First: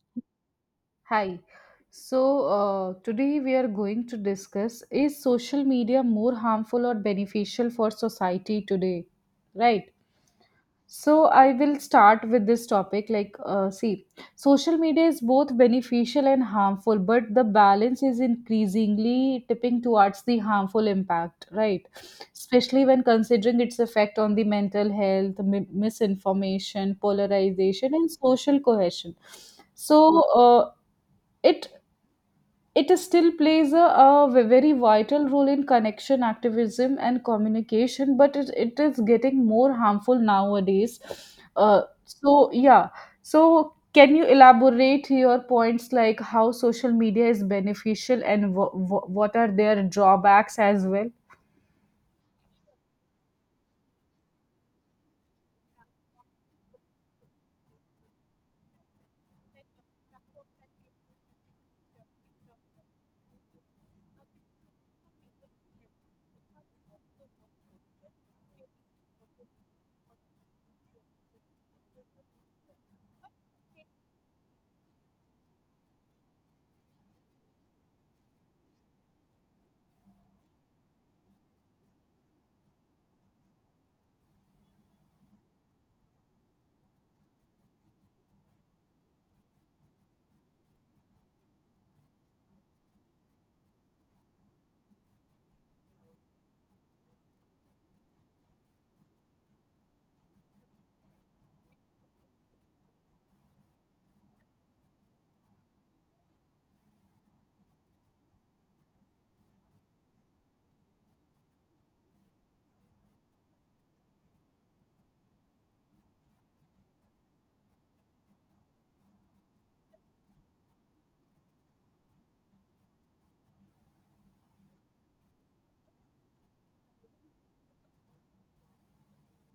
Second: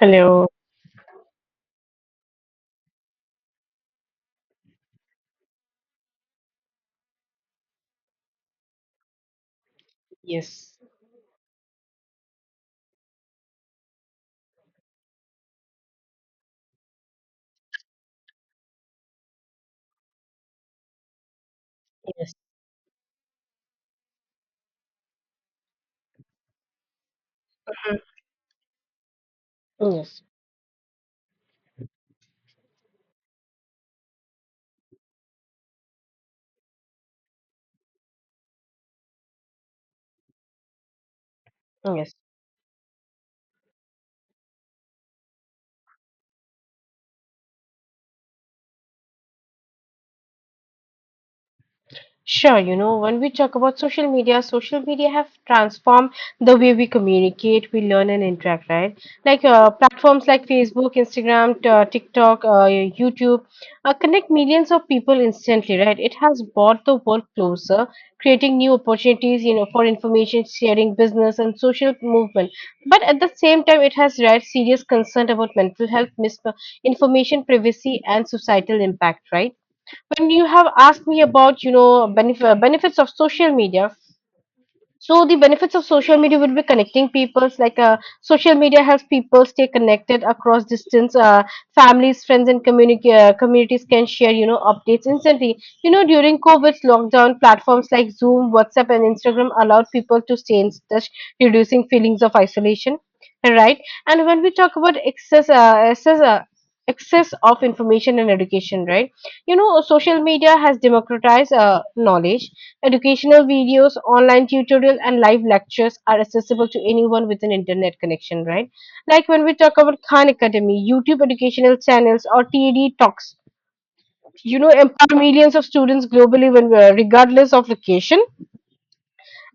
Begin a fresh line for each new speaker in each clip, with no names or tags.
Hello.
Hi. So, today we are going to discuss is social media more harmful or beneficial for society today? Right.
Yes.
So, I will start with this topic. Like, see, social media is both beneficial and harmful, but the balance is increasingly tipping towards the harmful impact, right?
Yes.
Especially when considering its effect on the mental health, misinformation, polarization, and
Mhm.
social cohesion. So,
Yes.
uh, it it is still plays a very vital role in connection, activism, and communication, but it is getting more harmful nowadays.
Yes.
Yeah. So, can you elaborate your points like how social media is beneficial and what are their drawbacks as well?
Sure, you know, when we talk about social media have transformed the way we communicate, we learn and interact, right? Like platforms like Facebook, Instagram, TikTok, YouTube connect millions of people instantly, right? It has brought the world closer, creating new opportunities, you know, for information sharing, business and social movement. But at the same time, it has raised serious concern about mental health, misinformation, privacy and societal impact, right? When you have asked me about benefits of social media, so the benefits of social media would be connecting peoples. Like social media helps people stay connected across distance. Families, friends, and communities can share, you know, updates instantly. You know, during COVID's lockdown, platforms like Zoom, WhatsApp, and Instagram allowed people to stay in touch, reducing feelings of isolation. Right. And when we talk about excess of information and education, right? You know, social media has democratized knowledge. Educational videos, online tutorials, and live lectures are accessible to anyone with an internet connection, right? Like when we talk about Khan Academy, YouTube educational channels, or TED Talks, you know, empower millions of students globally when we are, regardless of location.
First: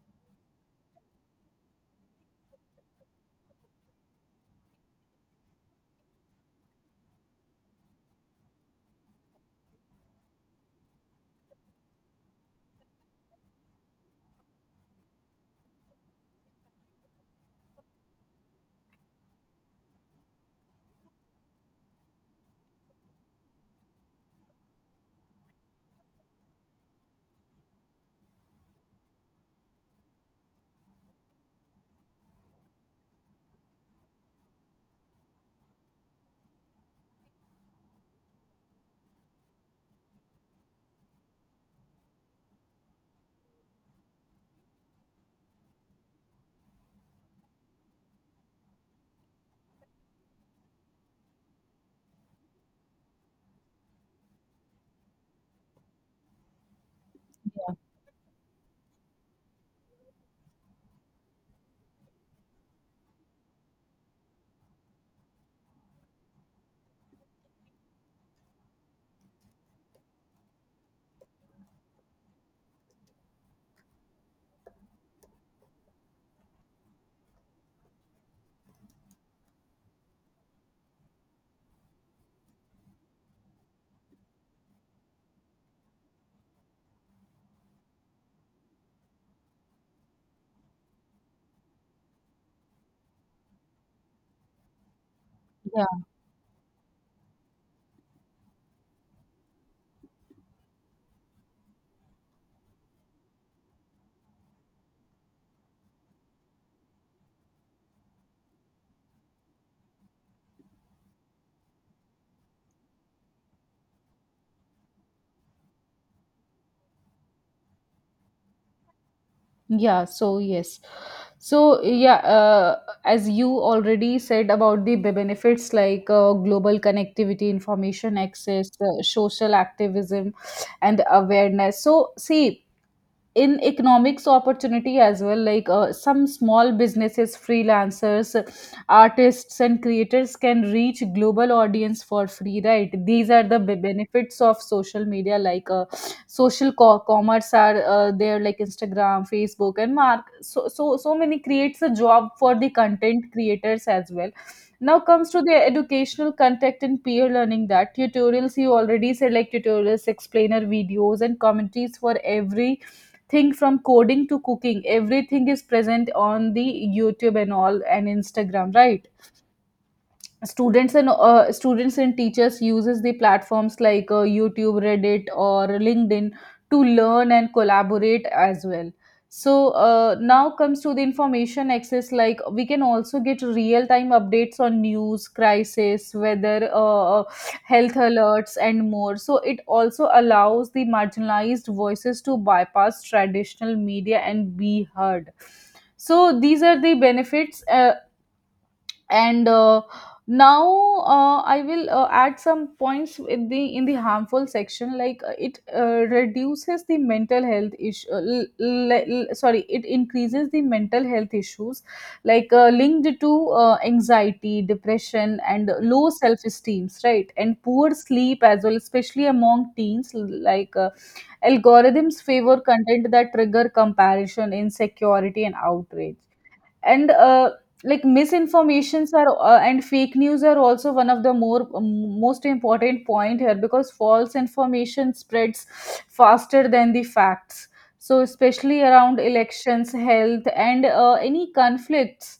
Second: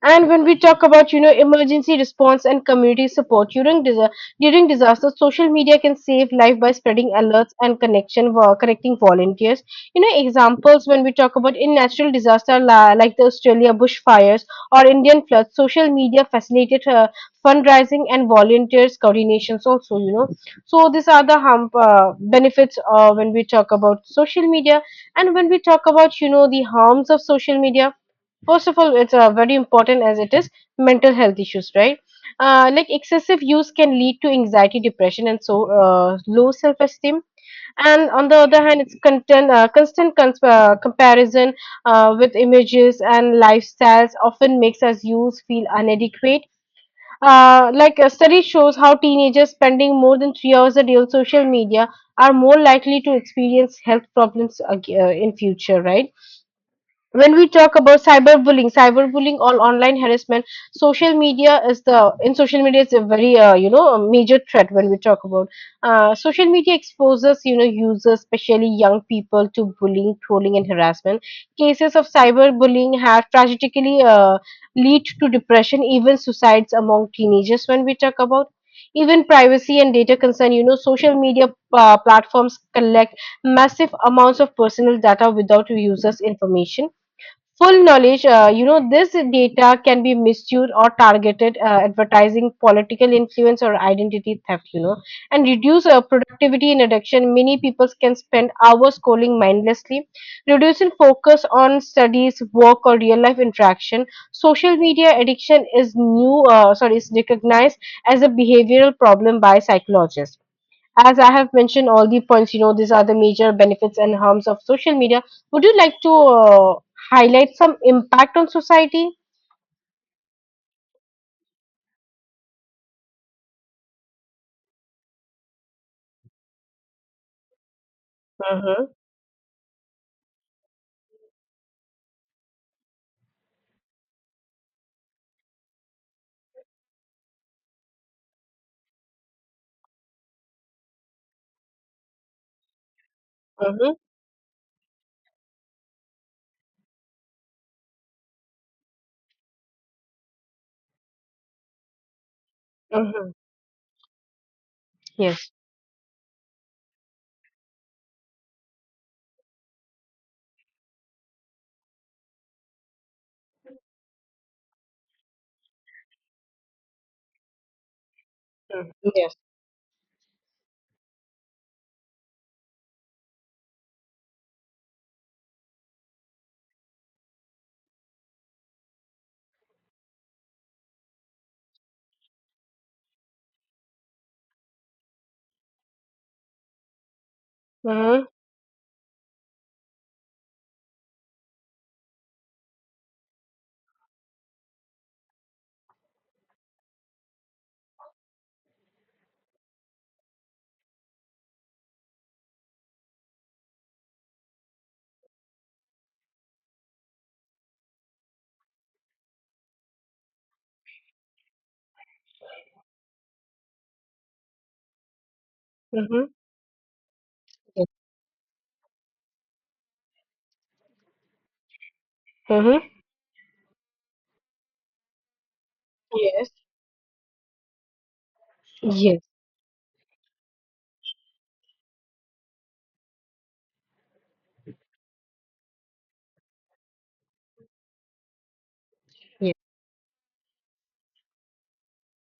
And when we talk about, you know, emergency response and community support during during disasters, social media can save life by spreading alerts and connecting volunteers. You know, examples when we talk about in natural disaster, like the Australia bushfires or Indian floods, social media facilitated fundraising and volunteers coordinations also. You know, so these are the benefits when we talk about social media. And when we talk about, you know, the harms of social media, first of all, it's very important, as it is mental health issues, right? Like excessive use can lead to anxiety, depression, and low self-esteem. And on the other hand, it's constant comparison with images and lifestyles, often makes us use feel inadequate. Like a study shows how teenagers spending more than 3 hours a day on social media are more likely to experience health problems in future, right? When we talk about cyberbullying or online harassment, social media is a very you know a major threat. When we talk about social media exposes, you know, users, especially young people, to bullying, trolling and harassment. Cases of cyberbullying have tragically lead to depression, even suicides among teenagers. When we talk about even privacy and data concern, you know, social media platforms collect massive amounts of personal data without users information full knowledge. You know, this data can be misused or targeted advertising, political influence or identity theft, you know. And
Yeah.
reduce productivity in addiction, many people can spend hours scrolling mindlessly, reducing focus on studies, work or real life interaction. Social media addiction is new sorry is recognized as a behavioral problem by psychologists. As I have mentioned all the points, you know, these are the major benefits and harms of social media. Would you like to highlight some impact on society?
Yes. So, as you already said about the benefits like global connectivity, information access,
Mm-hmm.
social activism, and awareness. So see, in economics opportunity as well, like some small businesses, freelancers, artists and creators can reach global audience for free, right? These are the
Mm-hmm.
benefits of social media. Like social commerce are there, like Instagram, Facebook, and mark. So, many creates a job for the content
Mm-hmm.
creators as well. Now comes to
Yes.
the educational contact and peer learning, that tutorials you already said, like tutorials, explainer videos and commentaries for every thing from coding to cooking, everything is present on the YouTube and all and Instagram,
Mm.
right?
Yes.
Students and teachers uses the platforms like YouTube, Reddit or LinkedIn to learn and collaborate as well. So, now comes to the information access. Like we can also get real time updates on news, crisis, weather, health
Mm-hmm.
alerts and more. So it also allows the marginalized voices to bypass traditional media and be heard. So these are the benefits. And Now I will add some points in the harmful section. Like it reduces the mental health issue, sorry, it increases the mental health issues, like linked to anxiety, depression and low
Mm-hmm.
self esteem, right? And
Yes.
poor sleep as well, especially among teens. Like algorithms favor
Mm-hmm.
content that trigger comparison, insecurity and outrage.
Yes.
And uh, like misinformations
Yes.
are and fake news are also one of the more most important point here, because false information spreads faster than the facts. So especially around
Yes.
elections, health and any conflicts.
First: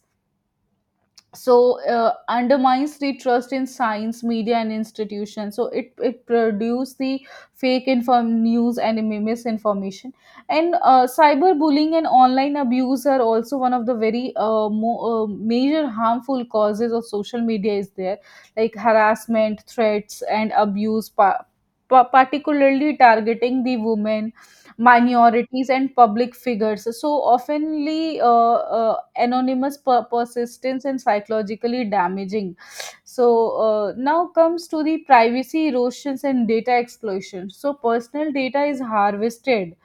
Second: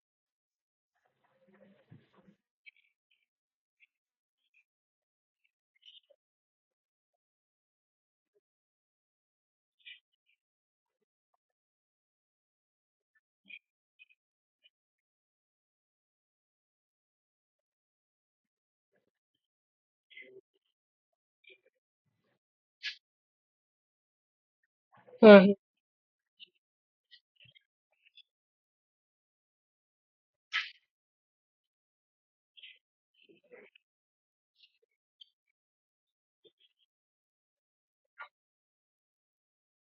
So, undermines the trust in science, media and institutions. So it produces the fake inform news and misinformation. And cyberbullying and online abuse are also one of the very major harmful causes of social media is there, like harassment, threats and abuse, particularly targeting the women,
Mhm.
minorities and public figures. So oftenly, anonymous, persistence and psychologically damaging. So, now comes to the privacy erosions and data exploitation. So personal data is harvested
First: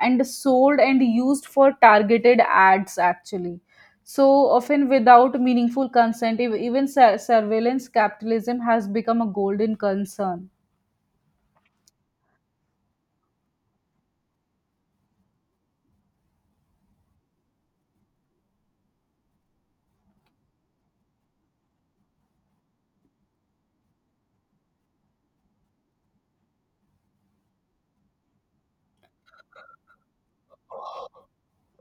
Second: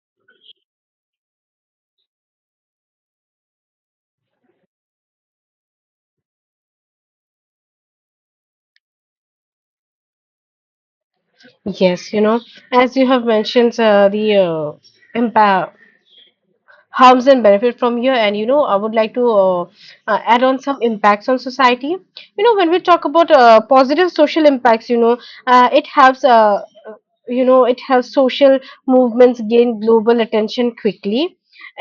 and sold and used for targeted ads actually. So often without meaningful consent, even surveillance capitalism has become a golden concern.
Yes, you know, as you have mentioned, the impact, harms and benefit from here. And you know, I would like to add on some impacts on society. You know, when we talk about positive social impacts, you know, uh, it helps uh, it has social movements gain global attention quickly,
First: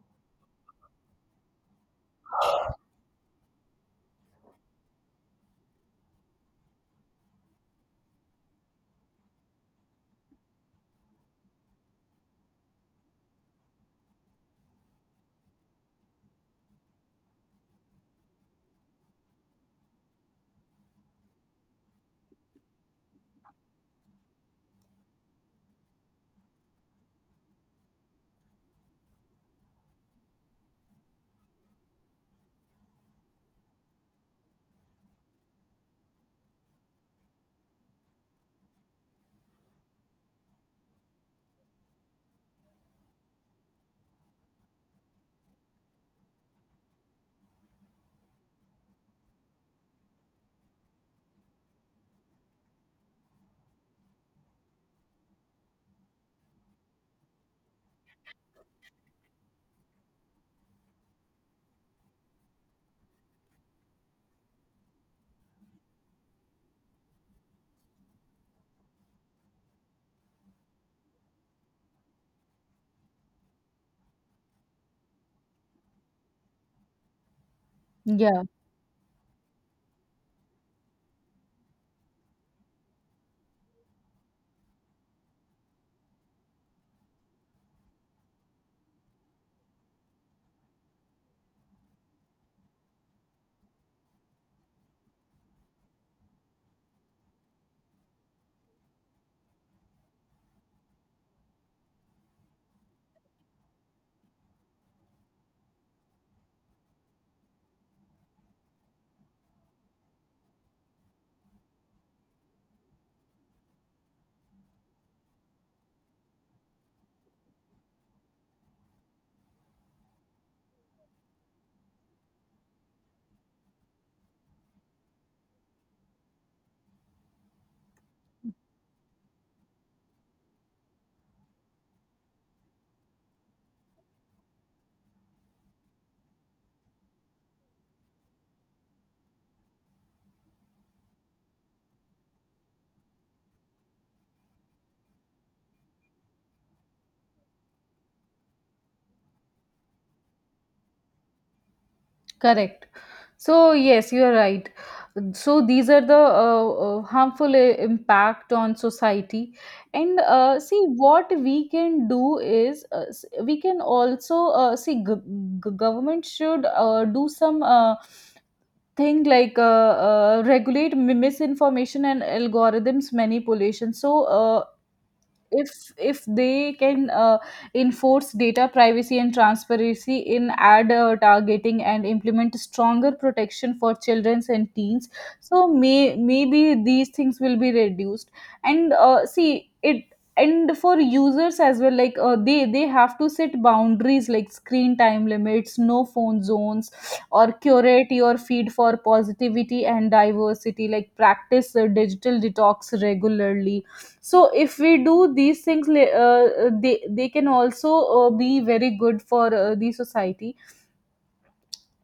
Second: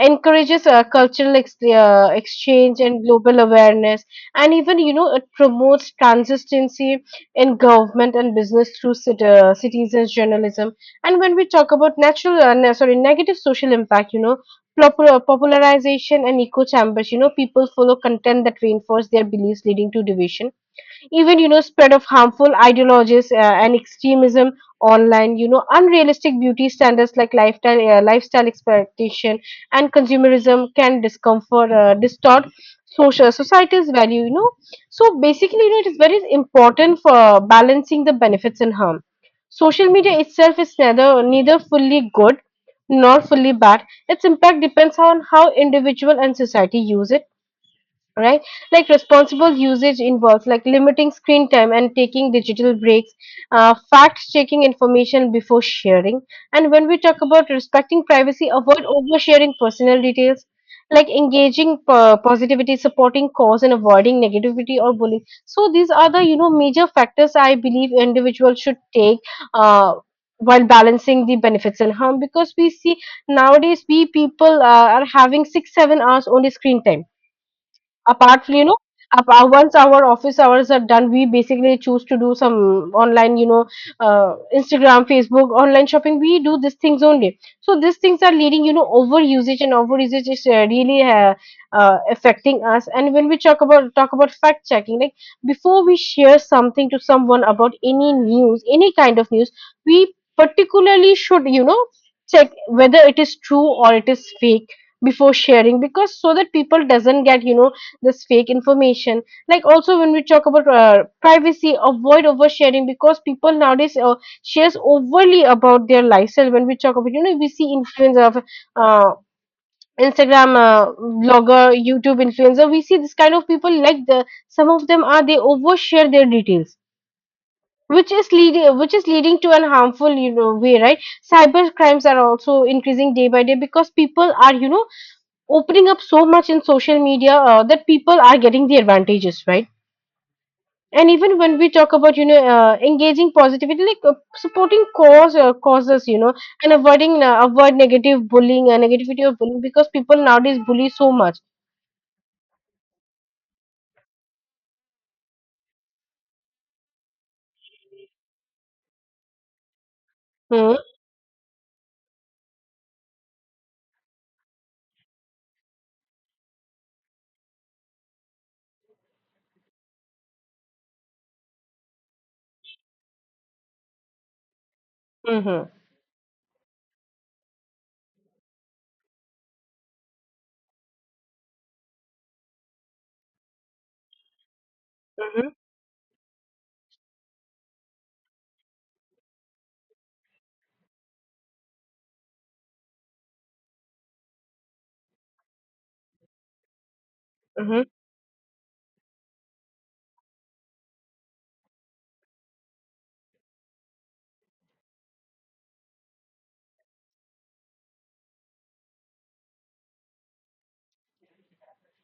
encourages cultural exchange and global awareness. And even, you know, it promotes consistency in government and business through citizens journalism. And when we talk about natural ne- sorry negative social impact, you know, popularization and echo chambers, you know, people follow content that reinforce their beliefs, leading to division. Even, you know, spread of harmful ideologies and extremism online, you know, unrealistic beauty standards, like lifestyle expectation and consumerism can discomfort distort social society's value, you know. So basically, you know, it is very important for balancing the benefits and harm. Social media itself is neither fully good nor fully bad. Its impact depends on how individual and society use it, right? Like responsible usage involves like limiting screen time and taking digital breaks, fact checking information before sharing. And when we talk about respecting privacy, avoid oversharing personal details, like engaging positivity, supporting cause, and avoiding negativity or bullying. So these are the, you know, major factors I believe individuals should take. Uh, while balancing the benefits and harm, because we see nowadays, we people are having 6-7 hours only screen time.
Yeah.
Apart from, you know, apart, once our office hours are done, we basically choose to do some online, you know, Instagram, Facebook, online shopping. We do these things only. So these things are leading, you know, over usage, and over usage is really affecting us. And when we talk about fact checking, like, before we share something to someone about any news, any kind of news, we particularly should, you know, check whether it is true or it is fake before sharing, because so that people doesn't get, you know, this fake information. Like, also when we talk about privacy, avoid oversharing, because people nowadays shares overly about their lifestyle. When we talk about, you know, we see influence of uh, Instagram blogger, YouTube influencer, we see this kind of people. Like, the some of them are, they overshare their details, which is leading to an harmful, you know, way, right? Cyber crimes are also increasing day by day because people are, you know, opening up so much in social media that people are getting the advantages, right? And even when we talk about, you know, engaging positivity, like supporting causes, you know, and avoid negative bullying and negativity of bullying, because people nowadays bully so much.
Correct. So, yes, you are right. So, these are the harmful impact on society. And
Hmm.
see, what we can do is we can also see, government should do some thing like regulate misinformation and algorithms manipulation. So,
Hmm.
if they can enforce data privacy and transparency in ad targeting and implement stronger protection for children and teens.
Hmm.
So maybe these things will be reduced. And see it. And for users as well, like they have to set boundaries, like screen time limits, no phone zones, or
Hmm.
curate your feed for positivity and diversity, like practice digital detox regularly. So if we do these things, they can also be very good for the society.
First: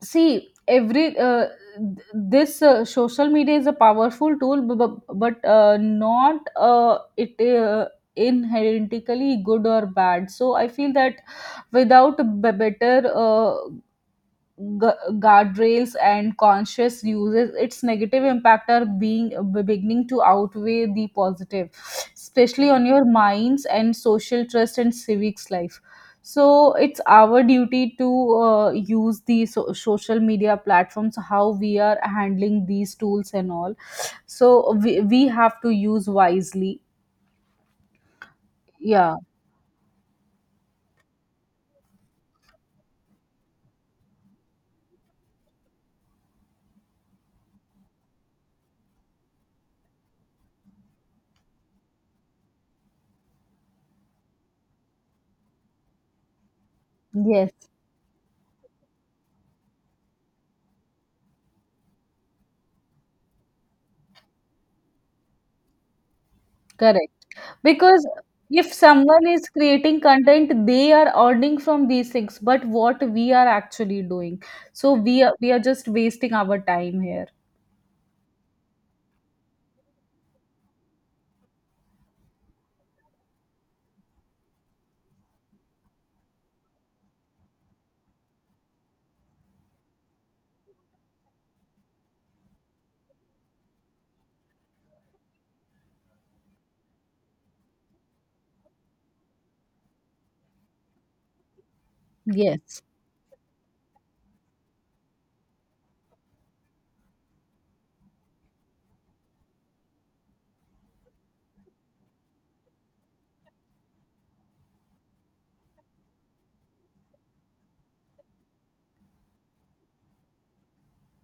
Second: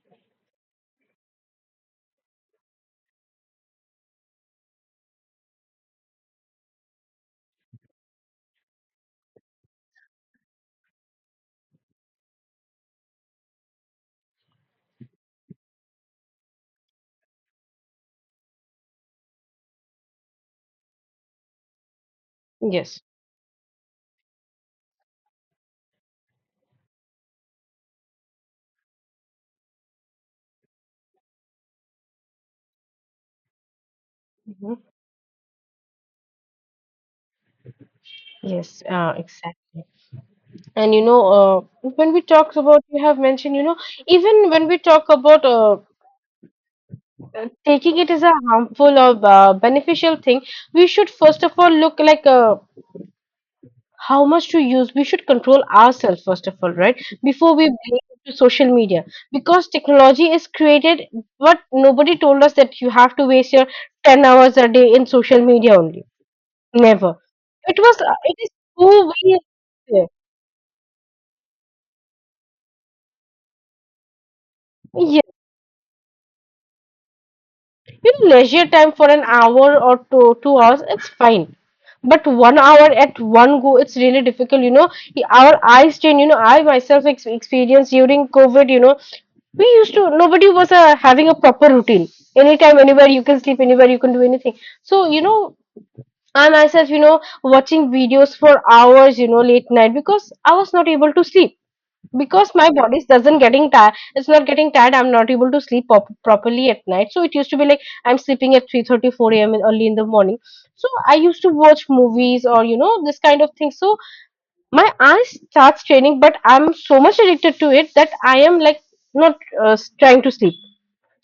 See every this social media is a powerful tool, but not it inherently good or bad. So I feel that without a better gu- guardrails and conscious uses, its negative impact are being beginning to outweigh the positive, especially on
Yes.
your minds and social trust and civics life. So it's our duty to use the social media platforms, how we are handling these tools and all.
Hmm.
So we have to use wisely.
Yes,
Yeah.
exactly. And you know, when we talk about, you have mentioned, you know, even when we talk about taking it as a harmful or beneficial thing, we should first of all look like, how much to use, we should control ourselves first of all, right,
Yes.
before we blame to social media, because technology is created, but nobody told us that you have to waste your 10 hours a day in social media only.
Correct.
Never. It was,
Because
it is
if
too
someone
weird.
is creating content, they are earning from these things, but what we are actually doing. So
Yeah.
we are just wasting our time here.
Leisure time for an hour or two, 2 hours, it's fine. But 1 hour at one go, it's really difficult. You know, our eyes strain. You know, I myself experienced during COVID. You know, we used to, nobody was having a proper routine. Anytime, anywhere you can sleep, anywhere you can do anything. So you know, I myself, you know, watching videos for hours. You know, late night, because I was not able to sleep, because my
Yes.
body doesn't getting tired, it's not getting tired, I'm not able to sleep properly at night. So it used to be like I'm sleeping at 3:30, 4 a.m., early in the morning. So I used to watch movies or, you know, this kind of thing. So my eyes starts straining, but I'm so much addicted to it that I am like not, uh, trying to sleep.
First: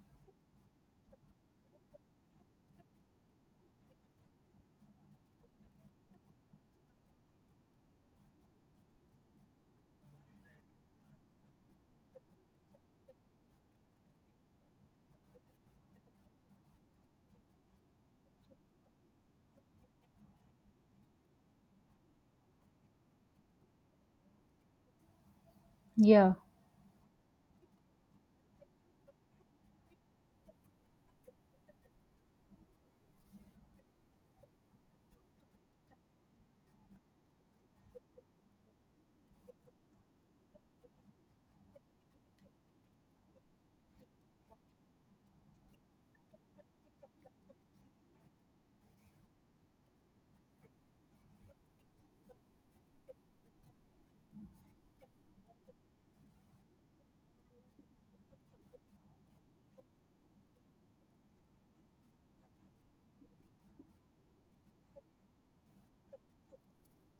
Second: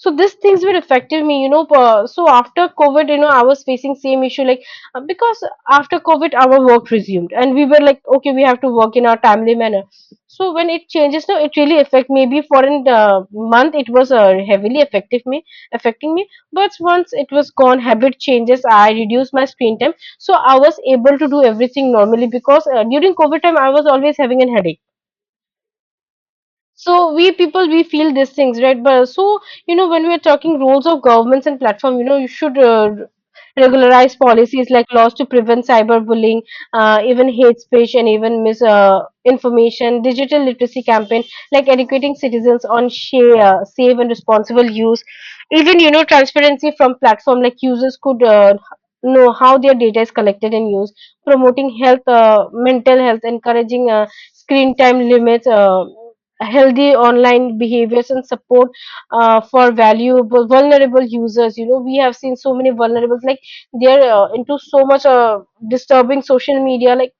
So these things were affecting me, you know, so after COVID, you know, I was facing same issue, like because after COVID, our work resumed and we were like, okay, we have to work in our timely manner. So when it changes now, it really affect maybe for a month. It was heavily affecting me. But once it was gone, habit changes, I reduced my screen time. So I was able to do everything normally, because during COVID time I was always having a headache.
Yeah,
So we people, we feel these things, right? But so, you know, when we are talking roles of governments and platform, you know, you should regularize policies like laws to prevent cyberbullying, even hate speech and even misinformation, information, digital literacy campaign, like educating citizens on share, safe and responsible use. Even, you know, transparency from platform, like users could know how their data is collected and used. Promoting health mental health, encouraging screen time limits, healthy online behaviors and support for valuable vulnerable users. You know, we have seen so many vulnerables like they're into so much disturbing social media. Like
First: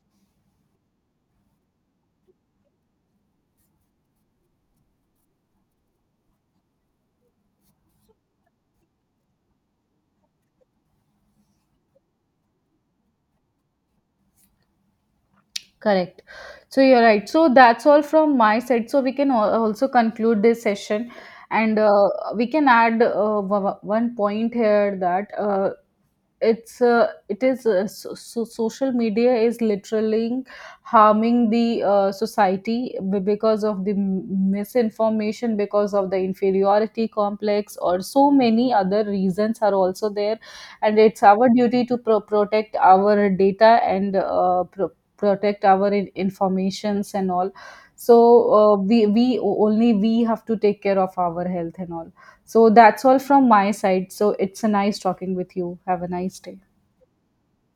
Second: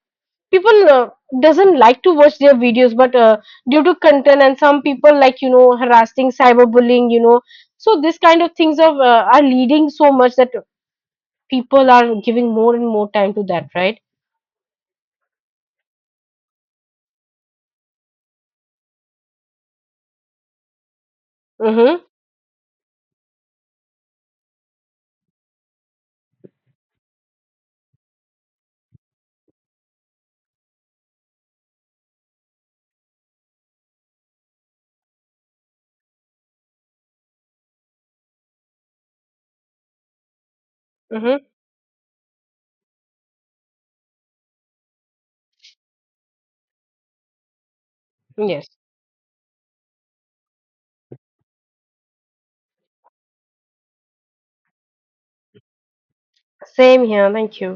people doesn't like to watch their videos, but due to content and some people like, you know, harassing, cyberbullying, you know. So this kind of things of are leading so much that people are giving more and more time to that, right?
correct. So you're right. So that's all from my side. So we can also conclude this session, and
Mm-hmm.
we can add one point here that it is so social media is literally harming the society, because of the misinformation, because of the inferiority complex, or so many other reasons are also there. And it's
Mm-hmm.
our duty to protect our data and protect our informations and all. so
Yes.
uh, we we only we have to take care of our health and all. So that's all from my side. So it's a nice talking with you. Have a nice day.
Same here, thank you.